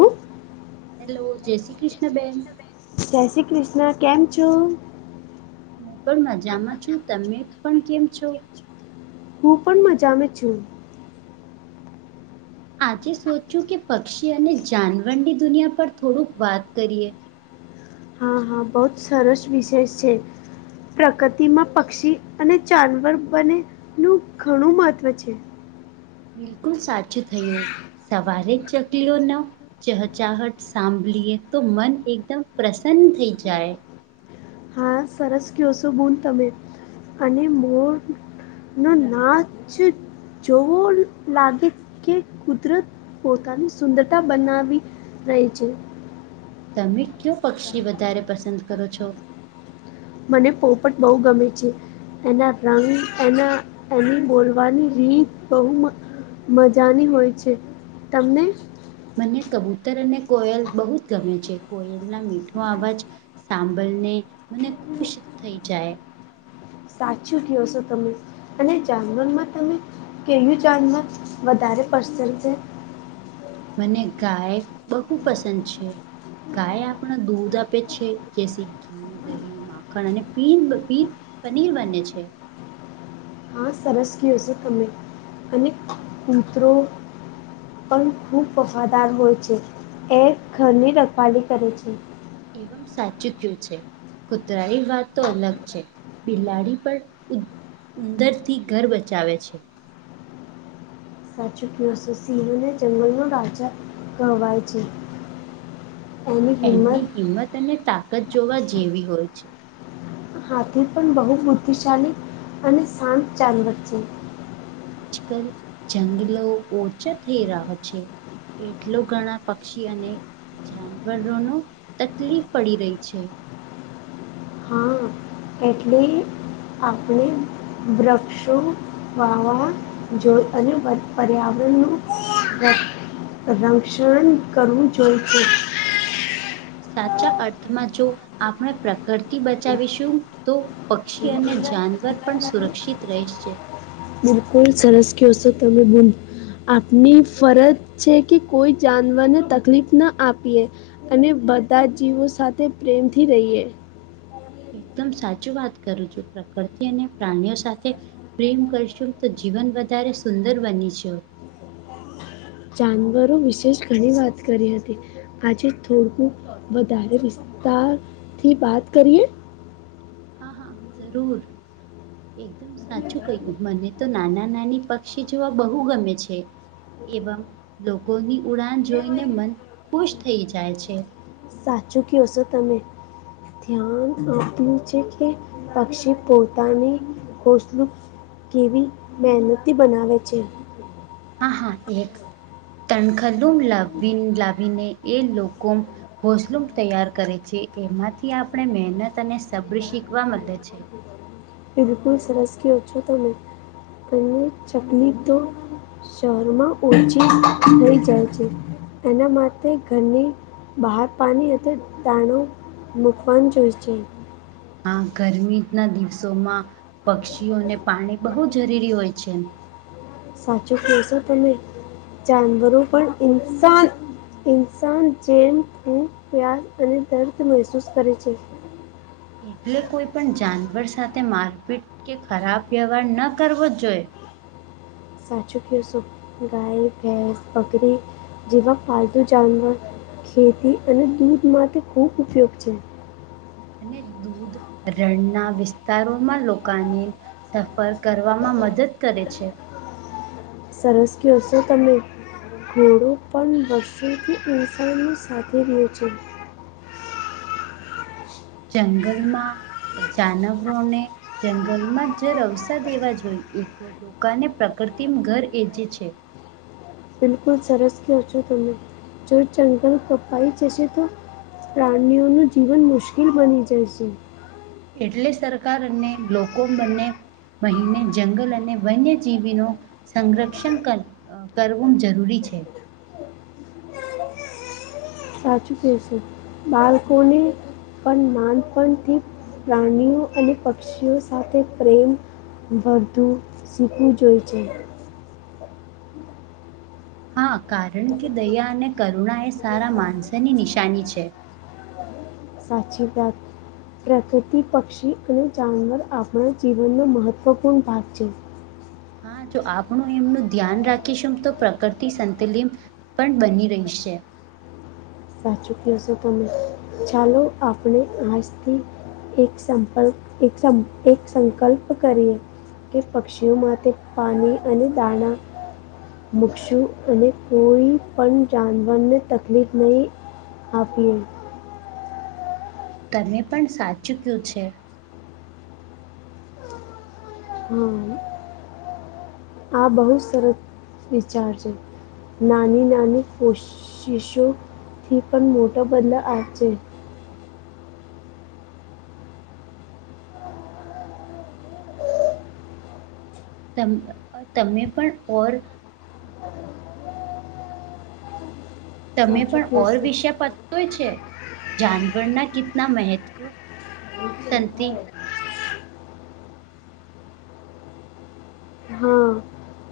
ઓ hello જય શ્રી ક્રિષ્ન બેેન. જય શ્રી ક્રિષ્ન કેમ છો? હું પણ મજામાં છું, તમે પણ કેમ છો? હું પણ મજામાં છું. આજે સોચ્યું કે સાંજે એક પક્ષી કવિતા અને વિચારતી જાનવરની હતી. દુનિયા પર થોડુંક વાત કરીએ. હા, હા બઉ જ સરસ વિષય શે. પ્રકૃતિમાં પક્ષી અને જાનવર બનેનું ઘણું મહત્ત્વ છે. બિલકુલ સાચું થયું, સવારે ચકલીઓના ચહચાહટ સાંભળીએ તો મન એકદમ પ્રસન્ન થઈ જાય. હા, સરસ કયો શો બૂન તમે, અને મોર નો નાચ જોવો લાગે કે કુદરત પોતાની સુંદરતા બનાવી રઈ છે. તમે કયો પક્ષી વધારે પસંદ કરો છો? મને પોપટ બઉ ગમે છે. એના રંગ, એના ઓલુ બોલવાની રીત બઉ મ મજાની હોય છે, તમને? મને કબૂતર અને કોયલ બહુ જ ગમે છે કોયલ ના મીઠો અવાજ. સાંભળને મને ખુશ થઈ જાય. સાચું ક્યો છો તમે, અને જાણવાની માં તમે ક્યુ જાનવર વધારે પસંદ છે? મને ગાય બહુ પસંદ છે. ગાય આપણા દૂધ આપે છે, દેશી ઘી દહીં માખણ અને પનીર બને છે. હ સરસ કયો છો તમે અને [unintelligible] પણ ખૂબ વફાદાર હોય છે, એ ઘરની રખવાળી કરે છે. એવમ સાચુ કયું છે. કુતરાની વાત તો અલગ છે, બિલાડી પણ ઉંદરથી ઘર બચાવે છે. સાચું ક્યો છો સિંહને જંગલનો રજા કહેવાય છે. એની એમની હિંમત હિંમત અને તાકત જોવા જેવી હોય છે. હાથી પણ બહુ બુદ્ધિશાળી, અને શાંત જાનવર છે. આજકલ જંગલો ઓછા થઈ રહ્યા છે. એટલો ઘણા પક્ષી અને જાનવરોને તકલીફ પડી રહી છે. હા. એટલે આપણે વૃક્ષો વાવા જો અને પર્યાવરણનું રક્ષણ કરવું જોઈ છે, સાચા અર્થમાં જો આપણે પ્રકૃતિ બચાવીશું તો, પક્ષી અને જાનવર પણ સુરક્ષિત રહે છે. બિલકુલ સરસ ક્યો સોં તમે બેન, આપની ફરજ છે કે કોઈ જાનવરને તકલીફ ના આપીએ, અને બધા જ જીવો સાથે પ્રેમથી રહીએ, એકદમ સાચું વાત કરું છું, પ્રકૃતિ અને પ્રાણીઓ સાથે પ્રેમ કરશું તો જીવન વધારે સુંદર બને છે. જાનવરો વિશેષ ઘણી વાત કરી હતી, આજે થોડુક વધારે વિસ્તારથી વાત કરીએ? હા હા, જરૂર એકદમ સાચું કઈું મને તો નાના નાની પક્ષી જોવા બહુ ગમે છે. એવમ લોકોની ઉડાન જોઈને મન ખુશ થઈ જાય છે, સાચું ક્યો સોં તમે, ધ્યાન આપ્યું છે, કે પક્ષી પોતાને ઘોસલું કેવી મહેનતથી બનાવે છે. હા હા, એક તણખલુમ લાવીને એ લોકો ઘોસલું તૈયાર કરે છે, એમાંથી આપણે મહેનત અને સબ્ર શીખવા મળે છે. બિલકુલ સરસ ક્યો છો તમેં કરીને ચકલી તો શહેરમાં ઓછી થઈ જાય છે, એના માટે ઘરની બહાર પાણી અને દાણો [inaudible] જોઈ છે. આ ગરમીના દિવસોમાં પક્ષીઓને પાણી બહુ જરૂરી હોય છે. સાચું ક્યો છો તમે જાનવરો પણ ઇન્સાન ઇન્સાન જેમ પ્યાર અને દર્દ મહેસૂસ કરે છે. એટલે કોઈ પણ જાનવર સાથે મારપીટ કે ખરાબ વ્યવહાર ન કરવો જોઈએ, સાચું ક્યો સોં ગાય, ભેંસ, બકરી, જેવા પાલતુ જાનવર ખેતી અને દૂધ માટે ખૂબ ઉપયોગ છે. અને દૂધ રણના વિસ્તારોમાં લોકાને તફર કરવામાં મદદ કરે છે. સરસ કયો છો તમે. ઘોડો પણ વર્ષોથી ઉષણની સાથે રહ્યો છે, ચંગલમાં જાનવોને જંગલમાં જરઅવસા દેવા જોઈ એક લોકાને પ્રકરતી ઘર એજે છે. બિલકુલ સરસ કયો છો તમે જો જંગલ કપાઈ જશે તો, પ્રાણીઓનું જીવન મુશ્કિલ બની જાય છે. એટલેજ સરકાર અને લોકો બને મહિને જંગલ અને વન્યજીવીનો સંરક્ષણ કર અ કરવું જરૂરી છે. સાચું કેશો બાળકોને પણ નાનપણથી પ્લાનિઓ અને પક્ષીઓ સાથે પ્રેમ બર્ધું શીખવું જોઈ છે. હા, કારણ કે દયા અને કરુણા એ સારા માણસની નિશાની છે. સાચી વાત પ્રકૃતિ પક્ષી અને જાનવર આપણો જીવનનો મહત્ત્વપૂર્ણ ભાગ છે. હા જો આપણું એમનું ધ્યાન રાખીશું તો પ્રકૃતિ સંતલીત પણ બની રહી શે. સાચું કેસો તો જાનુ આપડે આજથી એક સંપલક એક સંપ એક સંકલ્પ કરીએ. એ પક્ષીઓ માટે પાણી અને દાણા. મૂકશું અને કોઈ પણ જાનવરને તકલીફ નહીં આપીયે. કને પણ સાચું થયું છે. હમ. આ બહુ સરસ વિચાર છે. નાની નાની કોશ-શી-શોથી પણ મોટો બદલા આવે છે. તમ તમને પણ ઓર તમે સાચું પણ કહો ઓર છો વિષય પ તો છે, જાનવરના કિતના મહત્વ સંતિ હા,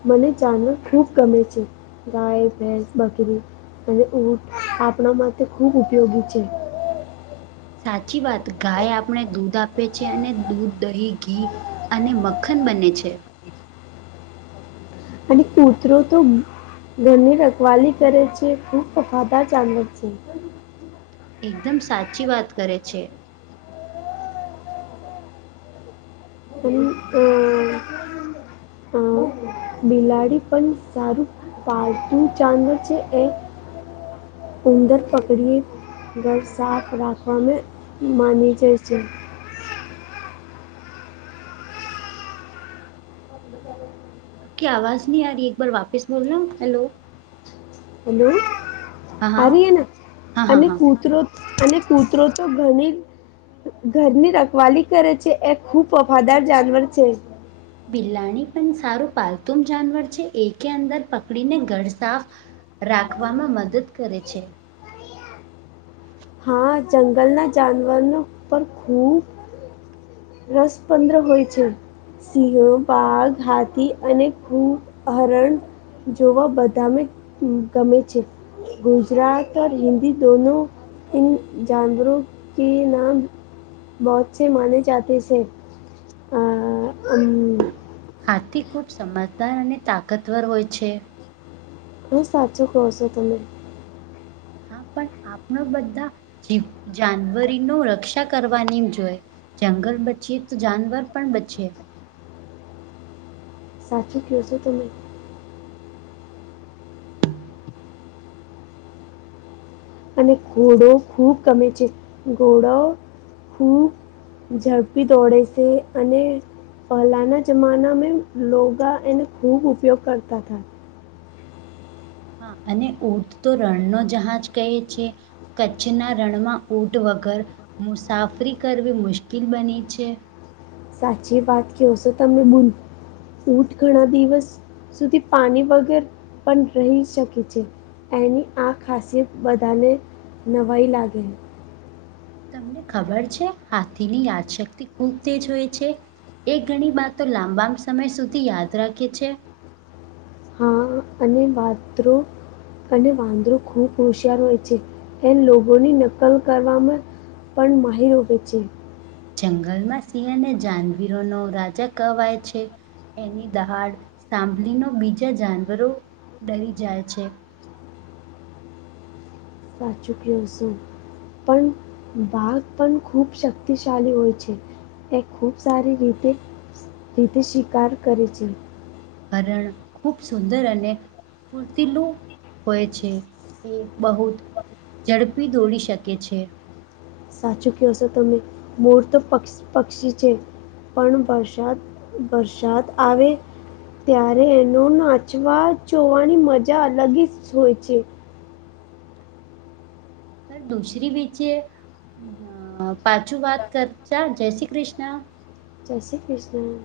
મને જાનવર ખુબ ગમે છે. ગાય ભેંસ બકરી અને ઊંટ આપણા માટે ખૂબ ઉપયોગી છે. સાચી વાત ગાય આપણે દૂધ આપે છે અને દૂધ દહી ઘી. અને મખન બને છે. અને કૂતરો તો ઘરની રખવાલી કરે છે ખૂબ વફાદાર જાનવર છે. એકદમ સાચી વાત કરે છે. હમ તો [unintelligible] બિલાડી પણ સારું પાલતુ જાનવર છે એ ઉંદર પકડી ઘર સાફ રાખવાનું માની જાય છે. આપકી આવાજ નહી આ રહી એક બાર વાપસ બોલોને હેલો. હેલો હા આ હા રહી હે, ના હા હા અને હા કુતરો અને કૂતરો તો ઘરની ઘરની રખવાલી કરે છે એ ખૂબ વફાદાર જાનવર છે. બિલાણી પણ સારું પાલતુન જાનવર છે એક અંદર પકડીને ઘર સાફ. રાખવામાં મદદ કરે છે. હા, જંગલના જાનવર પર ખૂબ રસપ્રદ હોય છે. સિંહ, વાઘ, હાથી અને ખૂબ હરણ. જોવા બધાને ગમે છે, ગુજરાતીમાં અને હિન્દીમાં બંને. હા, જાનવરોના નામ બહુ છે મને. આ હમ. હાથી ખૂબ સમજદાર અને તાકાતવર હોય છે. હા તમે સાચું કહો છો. હા, પણ આપણે બધા જ જાનવરોની રક્ષા કરવાની જોઈએ. જંગલ બચી જાય તો જાનવર પણ બચે. સાચું કહો છો તમે. અને ઘોડો ખૂબ ગમે, ઘોડો. ઝડપી દોડે છે, અને પહેલાના જમાના મે લોગા તેનો ખૂબ ઉપયોગ કરતા તા. હા. અને ઊંટ તો રણનો જહાજ કહે છે. કચ્છના રણમાં ઊંટ વગર મુસાફરી કરવી મુશ્કિલ બને છે. સાચી વાત ક્યો સો તમે. [unintelligible] ઊંટ ઘણા દિવસ સુધી પાણી વગર પણ રહી શકે છે. એની આ ખાસિયત બધાને નવાઈ લાગે. તમને ખબર છે? હાથીની યાદશક્તિ ખૂબ તેજ હોય છે. એ ઘણી વાતો લાંબા સમય સુધી યાદ રાખે છે. હા. અને [unintelligible] અને વાંદરો ખૂબ હોશિયાર હોય છે. એ લોકોની નકલ કરવામાં પણ માહિર હોવે છે. જંગલમાં સિંહ અને જાનવીરોનો રાજા કહેવાય છે. એની દહાડ સાંભળીનો બીજા જાનવરો ડરી જાય છે. સાચું ક્યો સો. પણ બાઘ ખૂબ શક્તિશાલી હોય છે. એ ખૂબ સારી રીતે સીધી શિકાર કરે છે. હરણ ખૂબ સુંદર અને ફૂર્તિલું હોએ છે. એ બહુત ઝડપી દોડી શકે છે. સાચું ક્યો સો તમે. મોર તો પક્ષ પક્ષી છે. પણ વરસાદ-વરસાદ આવે ત્યારે એનો નાચવા જોવાની મજા અલગ હી જ હોય છે. [unintelligible] દૂસરી બી છે. અહ પાછું વાત કરતાં, જય શ્રી કૃષ્ણા. જય શ્રી કૃષ્ણા.